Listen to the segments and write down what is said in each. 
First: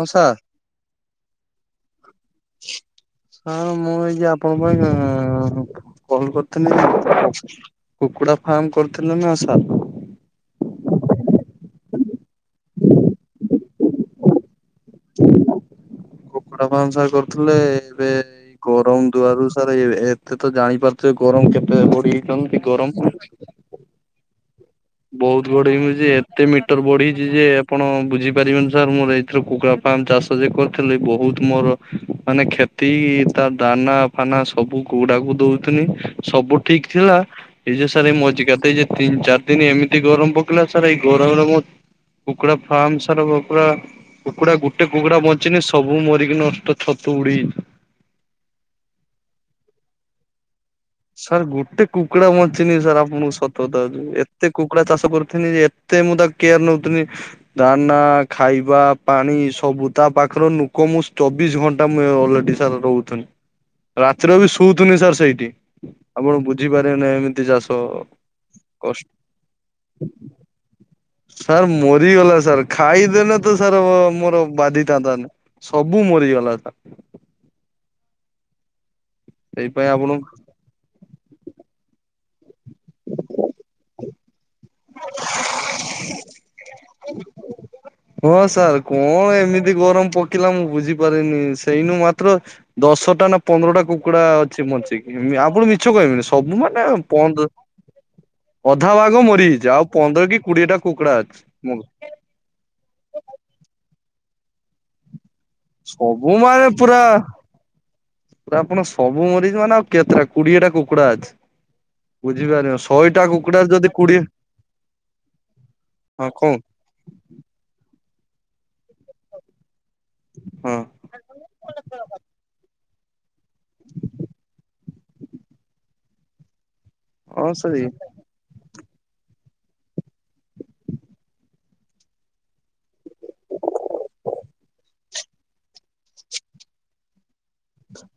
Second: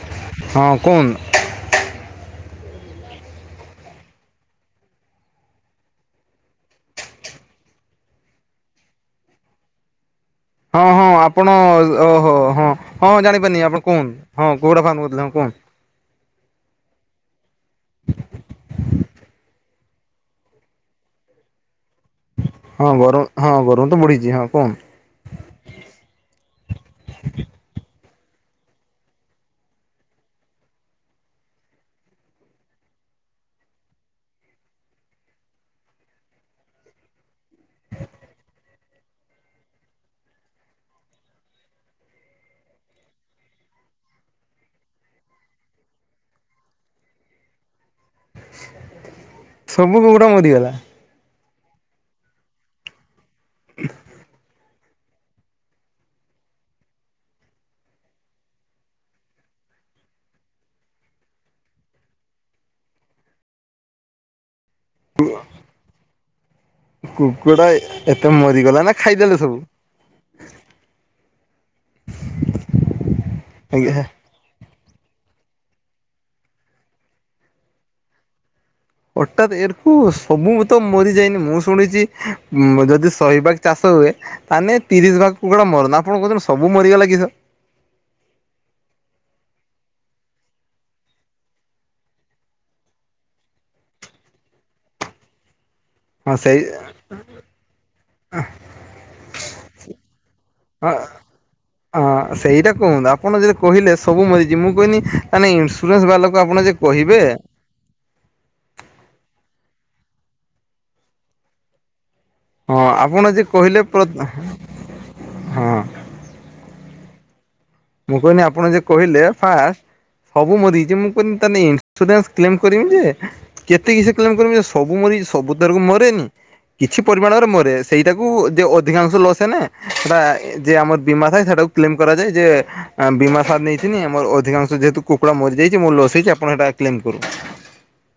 ହଁ ସା ହଁ କୁହନ୍ତୁ। ହଁ ମୁଁ ଏଇ ଯେ ଆପଣଙ୍କ ଏଇ ଉଁ କଲ୍ କରିଥିଲି କୁକୁଡ଼ା ଫାର୍ମ କରିଥିଲେ ନା ସା ହଁ ହଁ ଆପଣ ଓହୋ ହଁ ହଁ ଜାଣିପାରିନି ଆପଣ କୁହୁଁନ୍ ହଁ କୁକୁଡ଼ା ଫାର୍ମ କରିଥିଲେ ହଁ କୁହୁଁନ୍। [inaudible] କୁକୁଡ଼ା ଫାର୍ମ ସାର୍ କରୁଥୁଲେ ଏବେ ଏଇ ଗରମ ଦୁଆରୁ ସାରେ ଏ ଏତେ ତ ଜାଣିପାରୁଥୁବେ ଗରମ କେତେ ବଢେଇଚନ୍ତି। ହଁ ଗରମ ହଁ ଗରମ ତ ବଢ଼ିଚି ହଁ କୁହନ୍ତୁ। ବହୁତ ବଢ଼େଇ ମୁଁ ଯେ ଏତେ ମିଟର ବଢ଼ିଚି ଯେ ଆପଣ ବୁଝି ପାରିବେନି ସାର୍ ମୋର ଏଇ ଥର କୁକୁଡ଼ା ଫାର୍ମ ଚାଷ ଯେ କରିଥିଲି ବହୁତ ମୋର ମାନେ କ୍ଷତି ତା ଦାନା ଫାନା ସବୁ କୁକୁଡ଼ାକୁ ଦଉଥୁନି ସବୁ ଠିକ୍ ଥିଲା ଏଇ ଯେ ସାର୍ ଏଇ ମଜିକାତେ ଏଇ ଯେ ତିନ୍ ଚାର୍ ଦିନ ଏମିତି ଗରମ ପକେଇଲା ସାର୍ ଏଇ ଗରମରେ ମୋ କୁକୁଡ଼ା ଫାର୍ମ୍ ସାର୍ ଓ ପୁରା କୁକୁଡ଼ା ଗୋଟେ କୁକୁଡ଼ା ବଞ୍ଚିନି ସବୁ ମରିକି ନଷ୍ଟ ଛତୁ ଉଡ଼ି ସବୁ କୁକୁଡ଼ା ମରିଗଲା। ସାର୍ ଗୋଟେ କୁକୁଡ଼ା ବଞ୍ଚିନି ସାର୍ ଆ ମୁଁ ସତ କଥା ଅଚି ଏତେ କୁ କୁଡ଼ା ଚାଷ କରୁଥିନି ଯେ ଏତେ ମୁଁ ତା କେୟାର ନଉଥୁନି ଦାନା ଖାଇବା ପାଣି ସବୁ ତା ପାଖର ନୁକ ମୁଁ ଚବିଶ ଘ ତା ମିଅ ଅଲରେଡି ସାର୍ ଦଉଥୁନି ରାତିର ବି ଶୋଉଥୁନି ସାର୍ ସେଇଠି। ପଣ ବୁଝିପାରିବେ ନେଇଁ ଏମିତି କୁକୁଡ଼ା ଚାଷ ଏତେ ମରିଗଲା ନା କଷ୍ ଖାଇଦେଲେ ସବୁ। ସାର୍ ମରିଗଲା ସାର୍ ଖାଇଦେନେ ତ ସାର୍ ଆଜ୍ଞା ଅ ମୋର ବାଧିଥାନ୍ତାନି ସବୁ ମରିଗଲା ସା ମୁଁ ଅଟାତ୍ ସେଇଥିପାଇଁ ଏରୁକୁ ଆପଣ ସବୁ ମ ତ ମରି ଯାଇନି ମୁଁ ଶୁଣିଚି ଉଁ ଯଦି ଶହେବାଗ ଚାଷ ହୁଏ ତ ଆନେ ତିରିଶ ଭାଗ କୁକୁୁଡ଼ା ମରନ ଆପଣ କୋହୁଛନ୍ତି ସବୁ ମରିଗଲା କିସ? ହଁ ସାର୍ କଣ ଏମିତି ଗରମ ପକେଇଲା ମୁଁ ବୁଝିପାରିନି ସେଇନୁ ମାତ୍ର ଦଶଟା ନା ପନ୍ଦରଟା କୁକୁଡ଼ା ଅଛି ମଞ୍ଚିକି ମ ଆପଣ ମି ଛ କହିମିନି ହଁ ସେଇ ସବୁ ମାନେ ପନ୍ଦ ଅଧା ଭାଗ ମରିଯାଇଚି ଆଉ ପନ୍ଦର କି କୁଡିଏଟା କୁକୁଡ଼ା ଅଛି ମୋ୍। ଆ ସେଇଟା କୁହନ୍ତୁ ଆପଣ ଯେରା କହିଲେ ସବୁ ମରିଚି ମୁଁ କହିନି ତାନେ ଇନ୍ ସୁରାନ୍ସ ସବୁ ବାଲାକୁ ଆପଣ ଯେ କହିବେ। ତା ଆପଣ ସବୁ ମରିଚି ମାନେ ଆଉ କେତେଟା କୁଡିଏଟା କୁକୁଡ଼ା ଅଛି। ବୁଝିପାରିବ ହଁ ଆପଣ ଶହେଟା ଯେ କୁକୁଡ଼ାରୁ କହିଲେ ଯଦି ପ୍ର କୋଡିଏ ହଁ ହଁ କଉଁ। ମୁଁ କହିନି ଆପଣ ଯେ କହିଲେ ଫା ସବୁ ହଁ ମରିଚେ ମୁଁ କହିନି ତାନେ‌ ଇନ୍ସୁରାନ୍ସ କ୍ଲେମ୍ କରିମି ଯେ କେତେ କିଛି କେଲମ୍ କରିବି ଯେ ସ ବୁ ମରି ସବୁ ଥରକୁ ମରେନି କିଛି ପରିମାଣରେ ହଁ ମରେ ସେଇ ସେଇଟା ଉ ଯେ ଅଧିକାଂଶ ଲସ୍ ହେନେ ସେଟା ଯେ ଆମର ବୀମା ଥାଏ ସେଟାକୁ କେଲମ୍ କରାଯାଏ ଯେ ଆଁ ବୀମା ସାର୍ ନେଇଥିନି ମୋର ଅଧିକାଂଶ ଯେହେତୁ କୁକୁଡ଼ା ମରିଯାଇଚି ମୋର ଲସ୍ ହେଇଚି ଆପଣ ହେଟା କ୍ଲେମ କରୁ।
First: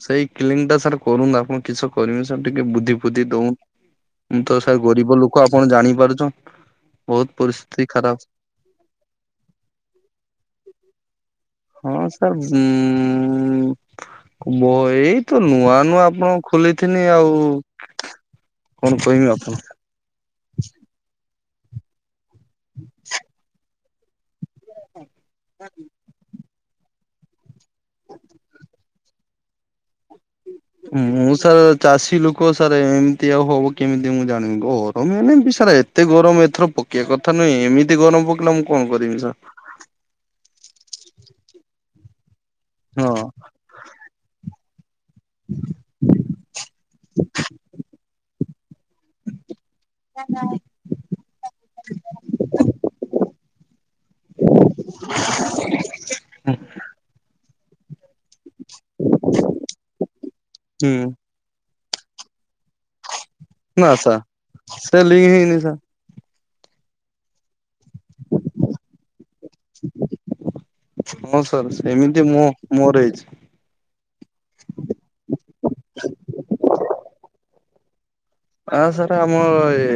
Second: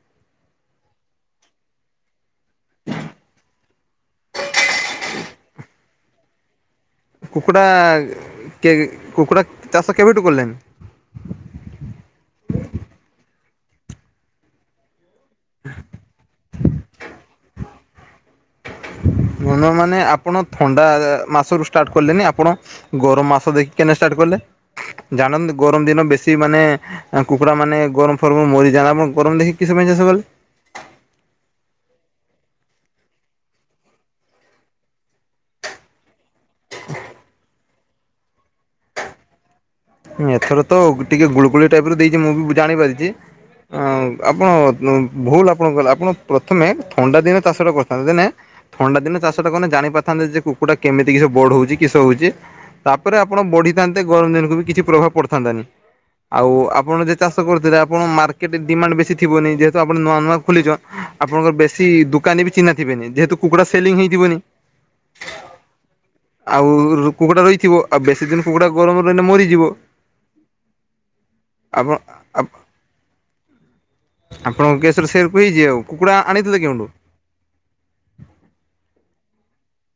ସେଇ କ୍ଲିଙ୍ଗଟା ସାର୍ କରୁନ୍ ଆପଣ କିସ କରମି ସାର୍ ଟିକେ ବୁଦ୍ଧି ଫୁଦ୍ଧି ଦଉଁ ମୁଁ ତ ସାର୍ ଗରିବ ଲୋକ ଆପଣ ଜାଣିପାରୁଚଁ। କୁକୁଡ଼ା କେ କୁକୁଡ଼ା ଚାଷ କେବେଠୁ କଲେଣି? ହଁ ସାର୍ ଉଁ ବ ଏଇ ତ ନୂଆ ନୂଆ ଆପଣ ଖୋଲେଇଥିନି ଆଉ କଣ କହିମି ଆପ ଭଲ ମାନେ ଆପଣ ଥଣ୍ଡା ମାସରୁୁ ଷ୍ଟାର୍ଟ କଲେନି ଆପଣ ଗରମ ମାସ ଦେଖିକି କାଇଁ ନା ଷ୍ଟାର୍ଟ କଲେ। ଜାଣନ୍ତି ଗରମ ଦିନ ବେଶୀ ମାନେ କୁକୁଡ଼ା ମାନେ ଗରମ ଫରମରୁ ମରିଯାଆନ୍ତି ଆପଣ ଗରମ ଦେଖି। କିସ ପାଇଁ ଚାଷ କଲେ। ମୁଁ ସାର୍ ଚାଷୀ ଲୋକ ସାରେ ଏମିତି ଆଉ ହବ କେମିତି ମୁଁ ଜାଣିବି ଗରମ ମାନେ ବି ସାରେ ଏ ଏତେ ଗରମ ଏଥର ପକେଇବା କଥା ନୁହେଁ ଏମିତି ଗରମ ପକେଇଲା ମୁଁ କଣ କରିବି ସାର୍। ହଁ ଏଥର ତ ଟିକେ ଗୁଳୁଗୁଳି ଟାଇପ ର ଦେଇଛି ମୁଁ ବି ଜାଣିପାରିଛି ହଁ ଅ ଆପଣ। ଉଁ ଭୁଲ ଆପଣ କଲେ ଆପଣ ପ୍ରଥମେ ଥଣ୍ଡା ଦିନେ ଚାଷ ଟା କରିଥାନ୍ତେ ଦେନେ। ଥଣ୍ଡା ଦିନେ ଚାଷ ଟା କରିନେ ଜାଣି ପାରିଥାନ୍ତେ ଯେ କୁକୁଡ଼ା। କେମିତି କିଶ ବଢଉଛି କିଷ ହଉଛି ତାପରେ ଆପଣ ବଢିଥାନ୍ତେ ଗରମ ଦିନକୁ ବି କିଛି। ପ୍ରଭାବ ପଡିଥାନ୍ତା ନି ଆଉ ଆପଣ ଯେ ଚାଷ କରୁଥିଲେ ଆ ଆପଣଙ୍କ ମାର୍କେଟ ଡିମାଣ୍ଡ ବେଶୀ ଥିବନିଁ ଯେହେତୁ ଆପଣ ନୂଆ ନୂଆ ଖୋଲିଛନ୍ ହୁଁ ଆପଣଙ୍କର ବେଶୀ ଦୁ ଦୋକାନୀ ବି ଚିହ୍ନା ଥିବେନି ଯେହେତୁ କୁକୁଡ଼ା ନା ସେଲିଂ ସାର୍ ହେଇଥିବନି। ସେ ଲିଙ୍କ୍ ହେଇନି ସାର୍ ଆଉ କୁକୁଡ଼ା ରହିଥିବ ଆଉ ବେଶୀ ଦିନ କୁକୁଡ଼ା ଗରମରେ ରହିଲେ ମରିଯିବ। ହଁ ସାର୍ ଆପଣ ସେମିତି ମୁଁ ମୋର ହେଇଛି। ଆପଣଙ୍କ କେସ୍ ରେ ସେରକୁ ‌ହେଇଛି ଆଉ କୁକୁଡ଼ା ଆଣିଥିଲେ କେଉଁଠୁ। ହଁ ସାର୍ ଆମ ଏ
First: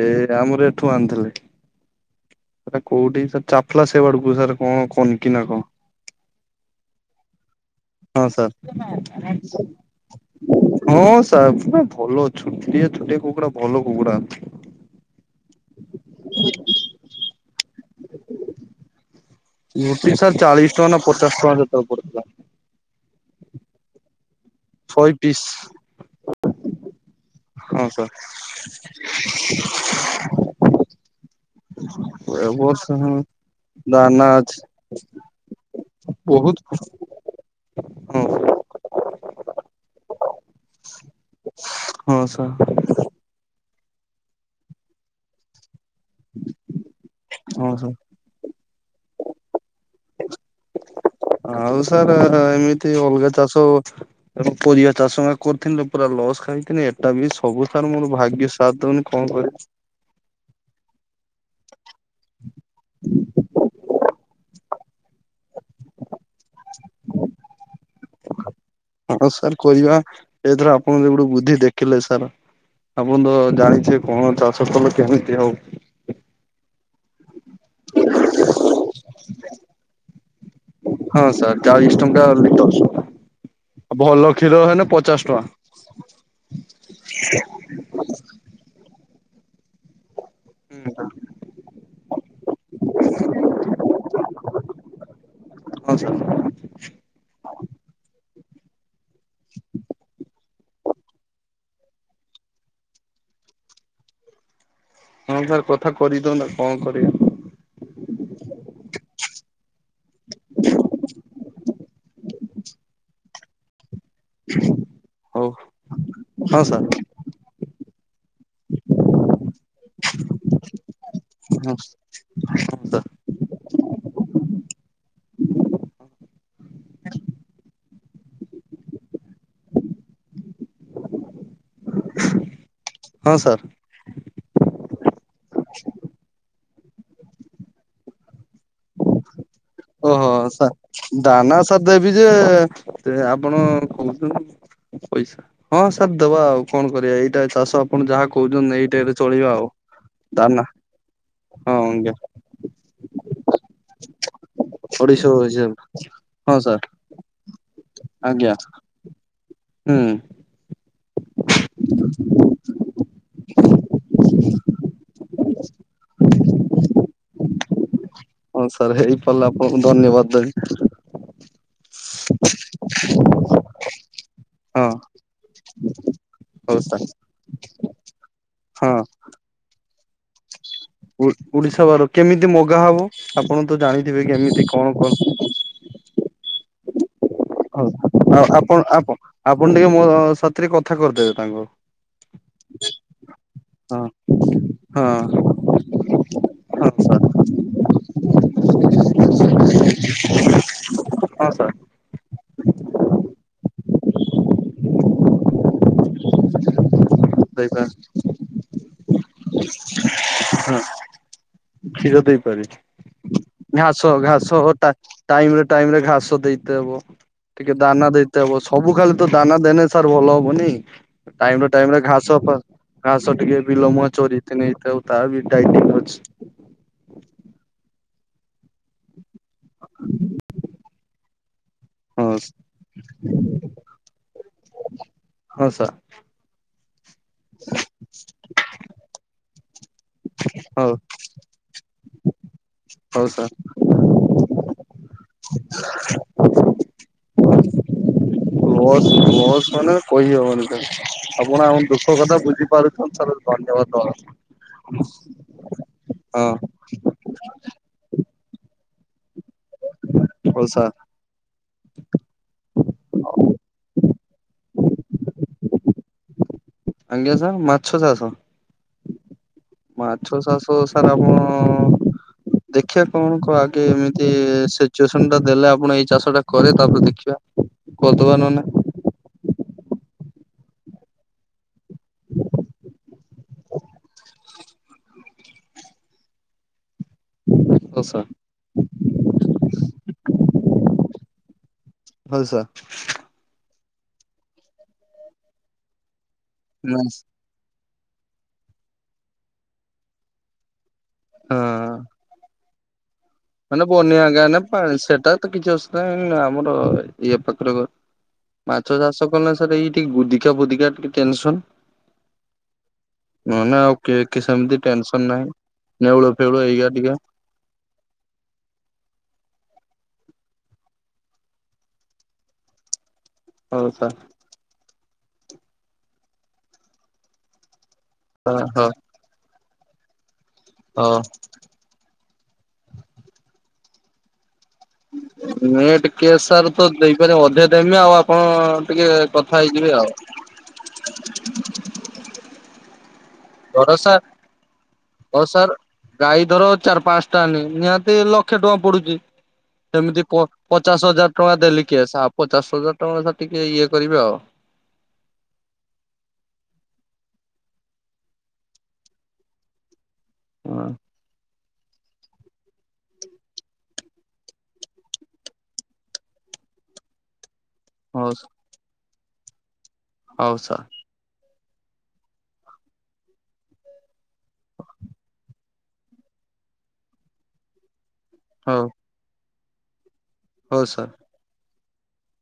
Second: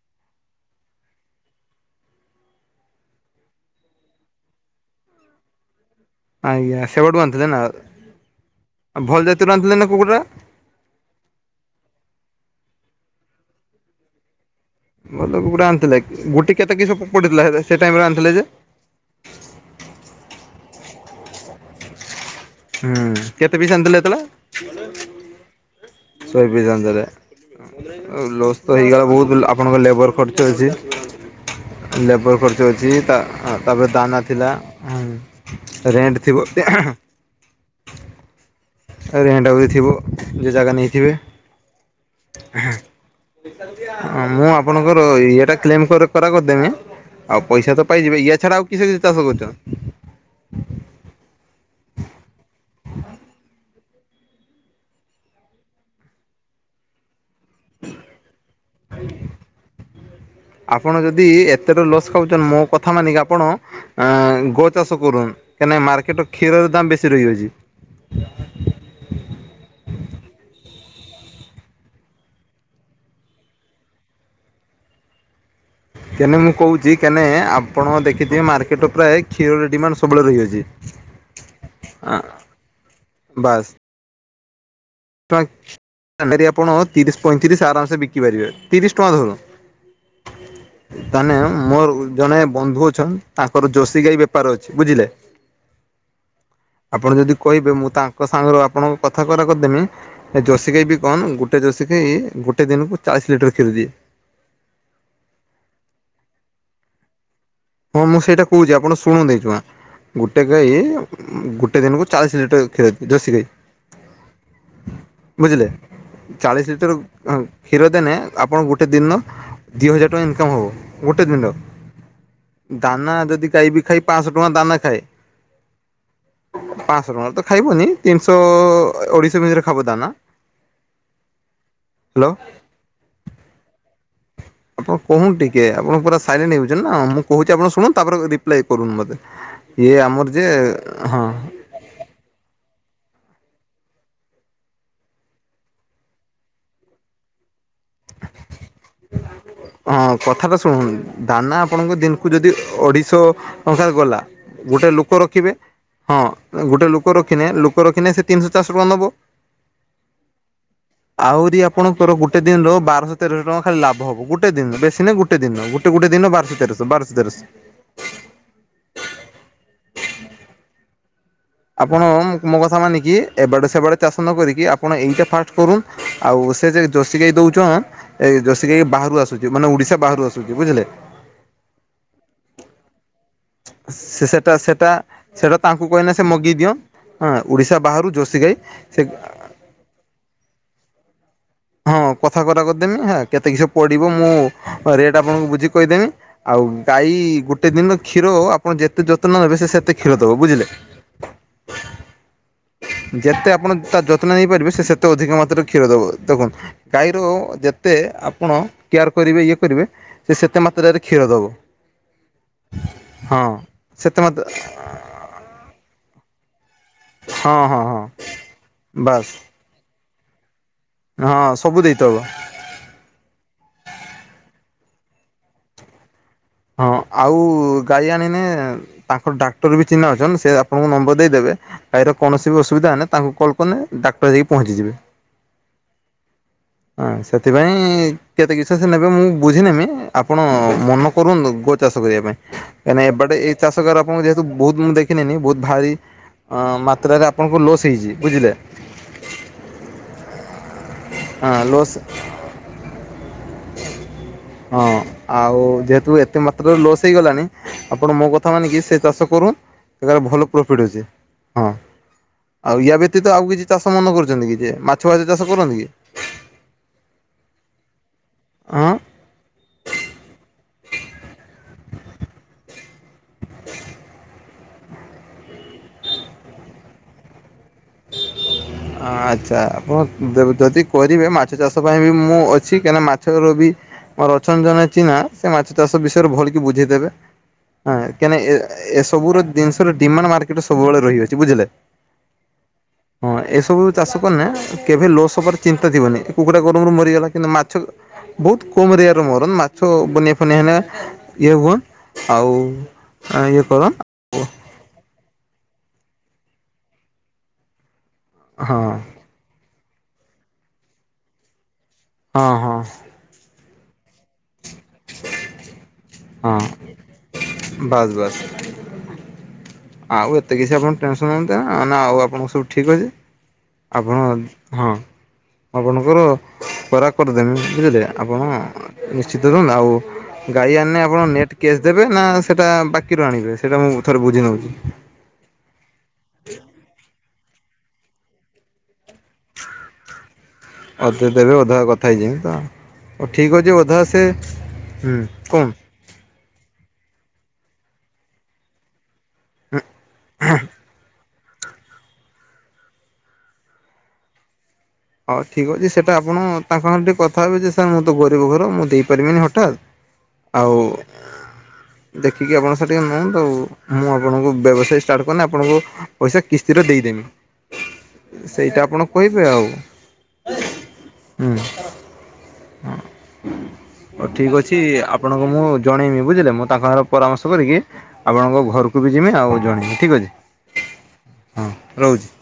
ଆମର ଏଠୁ ଆଣିଥିଲି। ସେଟା କୋଉଠି ସାର୍ ଚାପ୍ଲା ସେ ଆଡ଼କୁ ସାର୍ କଣ କନନ୍କିି ନା କଁ। ଆଜ୍ଞା ସେ ବାଡୁ ଆଣିଥିଲେ ନା। ହଁ ଭଲ ଜାତିରୁ ସାର୍। ଆଣିଥିଲେ ନା କୁକୁଡ଼ା ହଁ ସାର୍ ପୁରା ଭଲ ଛୋଟିଆ ଛୋଟିଆ କୁକୁଡ଼ା ଭଲ କୁକୁଡ଼ା ଆଣିଥିଲି। ଭଲ କୁକୁଡ଼ା ଆଣିଥିଲେ ଗୋଟେ କେତେ କିଶ ପଡିଥିଲା ସେତେ ସେ ଟାଇମ୍ ରେ ଆଣିଥିଲେ ଯେ। ଗୋଟି ସାର୍ ଚାଳିଶ ଟଙ୍କା ନା ପଚାଶ ଟଙ୍କା ସେତେବେଳେ ପଡିଥିଲା। ହୁଁ କେତେ ପିସ ଆଣି ଥିଲେ‌ ଶହେ ପିସ୍ ସେତେ ବେଳେ ଶଏ ଆଣି ଥିଲେ। ହଁ ସାର୍। ଆଉ ଲସ୍ ତ ହେଇଗଲା ବହୁତ ଆପଣଙ୍କ ଲେବର ଖର୍ଚ୍ଚ ଅଛି। ଲେବର ଏ ଖର୍ଚ୍ଚ ବର୍ଷ ଅଛି ତା ହଁ ତାପରେ ଦାନା ଥିଲା। ରେଣ୍ଟ ଥିବ। ବହୁତ ହଁ। ଆଉ ରେଣ୍ଟ ଆହୁରି ଥିବ ଯେ ଜାଗା ନେଇଥିବେ। ହଁ ସାର୍ ହଁ ମୁଁ ଆପଣଙ୍କର ଇଏଟା କ୍ଲେମ କରେ। ସେଟା କରିଦେମି ଆଉ ହଁ ପଇସା ତ ସାର୍। ପାଇଯିବେ ୟା ଛଡା ଆଉ କିସ କିସ୍ ଚାଷ କରିଛ। ଆଉ ସାର୍ ଏମିତି ଅଲଗା ଚାଷ। ଏ ମୁଁ ପରିବା ଚାଷ କରିଥିନି ଯେ ପୁରା ଲସ୍ ଖାଇଥିଲି ଏ ଟା ବି ସବୁ ସାର ମୋର ଭାଗ୍ୟ ସାଥ ଦଉନି କଣ କରିବି। ଆପଣ ଯଦି ଏତେ ରୁ ଲସ୍ ଖାଉଛନ୍ତି ମୋ କଥା ମାନିକି ଆପଣ। ଆଁ ଗୋ ଚାଷ କରନୁ କାହିଁକିନା ମାର୍କଟରେ କ୍ଷୀରର ଦାମ୍ ବେଶୀ ରହି ଯାଉଛି। ହଁ ସାର୍ କରିବା ଏଥର ଆପଣ ଯେବେ ଠୁ ବୁଦ୍ଧି ଦେଖିଲେ ସାର। ଆପଣ ତ ଜାଣିଛେ କଣ ଚାଷ କଲେ କେମିତି ଆଉ। କେନେ ମୁଁ କହୁଛି କେନେ। ଆପଣ ଦେଖିଥିବେ ମାର୍କେଟେ ରେ ପ୍ରାୟ କ୍ଷୀର ର ଡିମାଣ୍ଡ ସବୁବେଳେ ରହିଅଛି। ସାର ଚାଳିଶ ଟଙ୍କା ଲିଟର ବାସ୍ ଭଲ କ୍ଷୀର ହେଲେ ପ ଟଙ୍କା ତ ଆପଣ ତିରିଶି ପଇଁତିରିଶ ଆରାମସେ ବିକି ପାରିବେ ତିରିଶ ଟଙ୍କା ଧର। ଟଙ୍କା। ହୁଁ ତାନେ ମୋର ଜଣେ ବନ୍ଧୁ ଅଛନ୍ ତାଙ୍କର ଜର୍ସି ଗାଈ ବେପାର ଅଛି ବୁଝିଲେ। ହଁ ସାର୍ ଆପଣ ଯଦି କହିବେ ମୁଁ ତାଙ୍କ ସାଙ୍ଗରେ ଆପଣଙ୍କୁ କଥା କରା କରିଦେମି। ଏ ଜର୍ସି ଗାଇ ବି କନ ଗୋଟେ ଜର୍ସି ଗାଇ ଗୋଟେ ଦିନକୁ ଚାଳିଶ ଲିଟର କ୍ଷୀରି ଦିଏ। ହଁ ସାର୍ କଥା କରିଦଉନ କଣ କରିବା? ହଁ ମୁଁ ସେଇଟା କହୁଛି ଆପଣ ଶୁଣ ଦେଇଛୁଆଁ। ଗୋଟେ ଗାଈ ଗୋଟେ ଦିନକୁ ଚାଳିଶ ଲିଟର କ୍ଷୀର ଦେବେ ଜଷୀ ଗାଈ। ହଉ ବୁଝିଲେ? ହଁ ଚାଳିଶ ସାର୍ ଲିଟର କ୍ଷୀର ଦେଲେ ଆପଣ ଗୋଟେ ଦିନ ଦି ହଜାର ଟଙ୍କା ଇନ୍ କମ୍ ହବ ଗୋଟେ ଦିନ। ହ ଦାନା ଯଦି ଖାଇବି ଖାଇ ପାଞ୍ଚଶହ ଟଙ୍କା ଦାନା ଖାଏ। ପାଞ୍ଚଶହ ଟଙ୍କାର ତ ଖାଇବନି ତିନିଶହ ଅଢ଼େଇଶ ଭିତରେ ଖାଇବ ଦାନା। [inaudible] ହ୍ୟାଲୋ ହଁ ସାର୍। ଆପଣ କହୁନୁ ଟିକେ ଆପଣଙ୍କୁ ପୁରା ସାଇଲେଣ୍ଟ ହେଇଯାଛନ୍ତି ନା ମୁଁ କହୁଛି ଆପଣ ଶୁଣୁ ତାପରେ ରିପ୍ଲାଏ କରୁନୁ ମୋତେ ଇଏ ଆମର ଯେ ହଁ। ତ ଦେବି ଯେ ଆପଣ କହୁଛନ୍ତି। ପଇସା ହଁ ସାର୍ ଦେବା ଆଉ କଣ କରିବା ଏଇଟା ଚାଷ ଆପଣ ଯାହା କହୁଛନ୍ତି ଏଇ ହଁ କଥାଟା ଶୁଣ ଦାନା ହଁ ଆପଣଙ୍କ ଆଜ୍ଞା ଦିନକୁ ଯଦି ଅଢ଼େଇଶ ଟଙ୍କା ଗଲା ଗୋଟେ ଲୋକ ଅଢେଇଶ ରଖିବେ ହିସାବ ହଁ ଗୋଟେ ଲୋ ଲୋକରଖିଲେ ଲୋକରଖିନେ ସେ ଆଜ୍ଞା ତିନିଶହ ଚାରଶ ଟଙ୍କା ନବ। ହୁଁ। ଆହୁରି ଆପଣଙ୍କର ଗୋଟେ ଦିନର ବାରଶହ ତେରଶହ ଟଙ୍କା ଖାଲି ଲାଭ ହବ ଗୋଟେ ଦିନରେ ବେଶୀ ନାହିଁ ଗୋ ଗୋଟ ଦିନ ଗୋଟେ ଗୋଟେ ଦିନ ବାରଷ ତେରଷ ବାରଷ ତେରଷ। ହଁ ସାର୍ ହେଇପାରିଲେ ଆପଣଙ୍କୁ ଧନ୍ୟବାଦ ଦେବି। ଆପଣ ମୋ କଥା ମାନିକି ଏ ବାଡେ ସେ ବାଡେ ଚାଷ ନ କରିକି ହଁ ଆପଣ ଏଇଟା ଫାଷ୍ଟ କରୁ ଆଉ ସେ ହଉ ଯୋଉ ସାର୍ ଦଶି ଗାଈ ଦୋଉଚ ଆଁ ଏ ଜର୍ସି ଗାଈ ହଁ ବାହାରୁ ଆସୁ ତି ମାନେ ଓଡିଶା ବାହାରୁ ଆସୁଛି ବୁଝିଲେ। ଓଡିଶା ବାହାରୁ କେମିତି ମଗା ହବ ଆପଣ ତ ସେ ଜାଣିଥିବେ କି ସେଟା ଏମିତି ସେଟା କଣ କରୁଚନ୍ତି। ସେଟା ତାଙ୍କୁ କହିନେ ସେ ମଗେଇ ଦିଅ ହଁ ଓଡ଼ିଶା ହଉ ବାହାରୁ ଜୋଶୀ ଆଉ ଗାଈ ଆପଣ ସେ ଆପଣ ଆପଣ ଟିକେ ମୋ ସାଥିରେ କଥା କରିଦେବେ ତାଙ୍କୁ। ହଁ କଥା କରା କରିଦେମି ହେ କେତେ କିଛି ହଁ ପଡିବ ମୁଁ ହଁ ରେଟ୍ ଆପଣଙ୍କୁ ବୁଝିକି କହିଦେମି। ଆଉ ହଁ ଗାଈ ସାର୍ ଗୋଟେ ଦିନ କ୍ଷୀର ଆପଣ ଯେତେ ଯତ୍ନ ନେବେ ସେ ସେତେ କ୍ଷୀର ଦବ ବୁଝିଲେ। ହଁ ହଁ ସାର୍। ଯେତେ ଆପଣ ତାର ଯତ୍ନ ନେଇପାରିବେ ସେ ସେତେ ଅଧିକ ମାତ୍ରାରେ କ୍ଷୀର ଦେବ। ଦେଖନ୍ତୁ ଗାଈର ଦେଇପାରେ ଯେତେ ଆପଣ କେୟାର କରିବେ ଇଏ କରିବେ ସେ ସେତେ ହଁ ମାତ୍ରାରେ କ୍ଷୀର ଦବ। କ୍ଷୀର ଦେଇପାରେ ଘାସ ସେତେ ମାତ୍ରା ଘାସ ଘଟା। ଟାଇମ୍ ରେ ଟାଇମ୍ ରେ ଘାସ ଦେଇତେ ହବ ହଁ ଟିକେ ହଁ ହଁ ଦାନା ଦେଇେ ହବ ସବୁ ଖାଲି ବାସ୍ ତ ଦାନା ଦେନେ ସାରୁ ଭଲ ହବନି ହଁ ଟାଇମ୍ ରେ ସବୁ ଟାଇମ୍ ରେ ଦେଇଥବ ଘାସ ଫା ଘାସ ଟିକେ ବିିଲମ ଚୋରି ନେଇଥାଉ ତା ବି ଟାଇଟେଲ୍ ଅଛି। ହଁ ଆଉ ଗାଈ ଆଣିନେ ତାଙ୍କର ଡାକ୍ତର ବି ଚିହ୍ନା ଅଛନ୍ତି ସେ ଆପଣଙ୍କୁ ନମ୍ବର ଦେଇଦେବେ। ଗାଈର ହଁ କୌଣସି ବି ଅସୁବିଧା ହେନେ ତାଙ୍କୁ କଲ୍ କଲେ ଡାକ୍ତର ଯାଇକି ପହଞ୍ଚିଯିବେ। ହଁସ ହଁ ସେଥିପାଇଁ କେତେ କିଛି ସେ ନେବେ ମୁଁ ବୁଝି ନେମି। ଆପଣ ହଉ ମନ କରୁନ୍ତୁ ଗୋ ଚାଷ କରିବା ପାଇଁ କାହିଁକିନା ହଉ ଏବାଡେ ସାର୍ ଏଇ ଚାଷ ଆପଣଙ୍କୁ ଯେହେତୁ ବହୁତ ମୁଁ ଦେଖିନେନି ବହୁତ ଭାରି ମାତ୍ରାରେ ଆପଣଙ୍କୁ ଲୋସ୍ ହେଇଛି ବୁଝିଲେ। ବସ୍ ବସ୍ ମାନେ କହିହବନି କି ହଁ ଆପଣ ଆମ ଲସ୍ ଦୁଃଖ କଥା ବୁଝିପାରୁଛନ୍ତି ତାଲେ ଧନ୍ୟବାଦ। ହଁ ଆଉ ଯେହେତୁ ଏତେ ହଁ ମାତ୍ରରେ ଲସ୍ ହେଇଗଲାଣି। ଆପଣ ମୋ କଥା ମାନିକି ସେ ଚାଷ କରୁ ସେ ଭଲ ହଉ ପ୍ରଫିଟ୍ ସାର୍। ଅଛି। ହଁ ଆଉ ୟା ବ୍ୟତୀତ ଆଉ କିଛି ଚାଷ ମନେ କରୁଛନ୍ତି କି ଯେ ମାଛ ମାଛ ଚାଷ କରନ୍ତି କି? ଆଜ୍ଞା ସ ମାଛ ଚାଷ। ହଁ ମାଛ ଚାଷ ସାର ଆମ ଦେଖିବା କଣ କ ଆଗେ ଏମିତି ସିଚୁଏସନ ଟା ଦେଲେ ଆପଣ ଏଇ ଚାଷ ଟା କରେ ତାପରେ ଦେଖିବା। କତ ବ ନୁ ନା ଆଚ୍ଛା ଆପଣ ଯଦି କରିବେ ମାଛ ଚାଷ ପାଇଁ ବି ମୁଁ ଅଛି କାହିଁକିନା ମାଛର ବି ମମର ଅଚଛନ୍ତି ଜଣେ ଚିହ୍ନା ସେ ମାଛ ଚାଷ ବିଷୟରେ ଭଲ କିି ବୁଝିଦେବେ। ହଉ ସାର୍। ହଁ ଏ ସବୁର ଜିନିଷ ର ଡିମାଣ୍ଡ ମକେଟ ସବୁବେଳେ ରହିଅଛି ବୁଝିଲେ। ହଲସ ହଁ ଏସବୁ ଚାଷ କନ କେବେ ଲୋସବାର ଚିନ୍ତା ଥିବନି କୁକୁଡ଼ା ଗରମ ରୁ ନାଇଁସ୍ ମରିଗଲା କିନ୍ତୁ ମାଛ ମାଛ ବହୁତ କମ ରେର ମରନ୍ ମାଛ ବନଆ ଫନିଆ ହେ ଇଏ ହଁ ହୁଅନ୍ ଆଉ ଇଏ ମାନେ କରନ୍ ବନି ଆଜ୍ଞା ପା ସେଟା ତ କିଛି ଅୁ ଆମର ଇଏ ପାଖରେ ଘରେ ହଁ ମାଛ ଚାଷ କଲେ ସାର୍ ଏଇ ଟିକେ ଗୁଧିକା ଫୋଧିକା ଟିକେ ଟେନସନ ହଁ ହଁ ନ ନା କି କି ସେମିତି ଟେନସନ ନାହିଁ ନେଉଳୁ ହଁ ଫେଉଳୁ ହେଇଗା ଟିକେ। ବାସ୍ ବାସ୍ ଆଉ ଏତେ କିଛି ଆପଣ ଟେନସନ୍ ନିଅନ୍ତେ ନା ନା ଆଉ ଆପଣଙ୍କ ସବୁ ଠିକ୍ ଅଛି ହଉ ସାର୍ ଆପଣ ହଁ ଆପଣଙ୍କର ଖରା କରିଦେମି ବୁଝିଲେ ଆପଣ ହଁ ହଁ ଶତ ଆଉ ଗାଈ ଆଣେ ହଉ। ଆପଣ ନେଟ୍ କେସ୍ ଦେବେ ନା ସେଇଟା ବାକିରୁ ଆଣିବେ ସେଇଟା ମୁଁ ଥରେ ବୁଝି ନେଉଛି। ନେଟ କେସ୍ ତ ଦେଇପାରିବେ ଅଧିକ ଦେମି ଆଉ ଆପଣ ଟିକେ ହେଇଯିବି ଆଉ ଅତ ଦେବେ ଅଧା କଥା ହେଇଯାଇ ତଉ ଠିକ୍ ଅଛି ଅଧା ଭରସା ସେ ହୁଁ ହଉ କୁଣ ସାର୍ ଗାଈ ଧର ଚାରି ପାଞ୍ଚଟାନି ନିହାତି ଲକ୍ଷେ ଟଙ୍କା ପଡୁଛି। ସେମିତି ପଚାଶ ହଜାର। ଟଙ୍କା ଦେଲି କିଏ ପଚାଶ ହଜାର ଟଙ୍କା ଟିକେ ଇଏ କରିବେ ଆଉ ହଉ ଠିକ୍ ଅଛି ସେଇଟା ଆପଣ ତାଙ୍କ ସାଙ୍ଗରେ ଟିକେ କଥା ହେବେ ଯେ ସାର୍ ମୁଁ ତ ଗରିବ ଘର ମୁଁ ଦେଇପାରିବିନି ହଠାତ୍ ଆଉ ହଁ। ଦେଖିକି ଆପଣ ସେଠିକ ନେଅନ୍ତୁ ମୁଁ ଆପଣଙ୍କୁ ବ୍ୟବସାୟ ଷ୍ଟାର୍ଟ କରନି ଆପଣଙ୍କୁ ପଇସା କିସ୍ତିରେ ଦେଇଦମି ହଉ ସେଇଟା ଆପଣ କହିବେ ଆଉ ହଉ ସାର୍। ହୁଁ ହଁ ହ ଠିକ ଅଛି ଆପଣଙ୍କୁ ମୁଁ ଜଣେଇମି ବୁଝିଲେ ମୁଁ ତାଙ୍କ ଘର ପରାମର୍ଶ କରିକି ଆପଣଙ୍କ ହଉ ଘରକୁ ବି ଯିବେ ଆଉ ଜଣେଇିବି ଠିକ ଅଛି। ହଉ ସାର୍। ହଁ ରହୁଛି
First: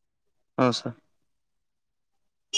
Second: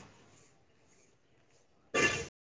ହଁ ସାର୍।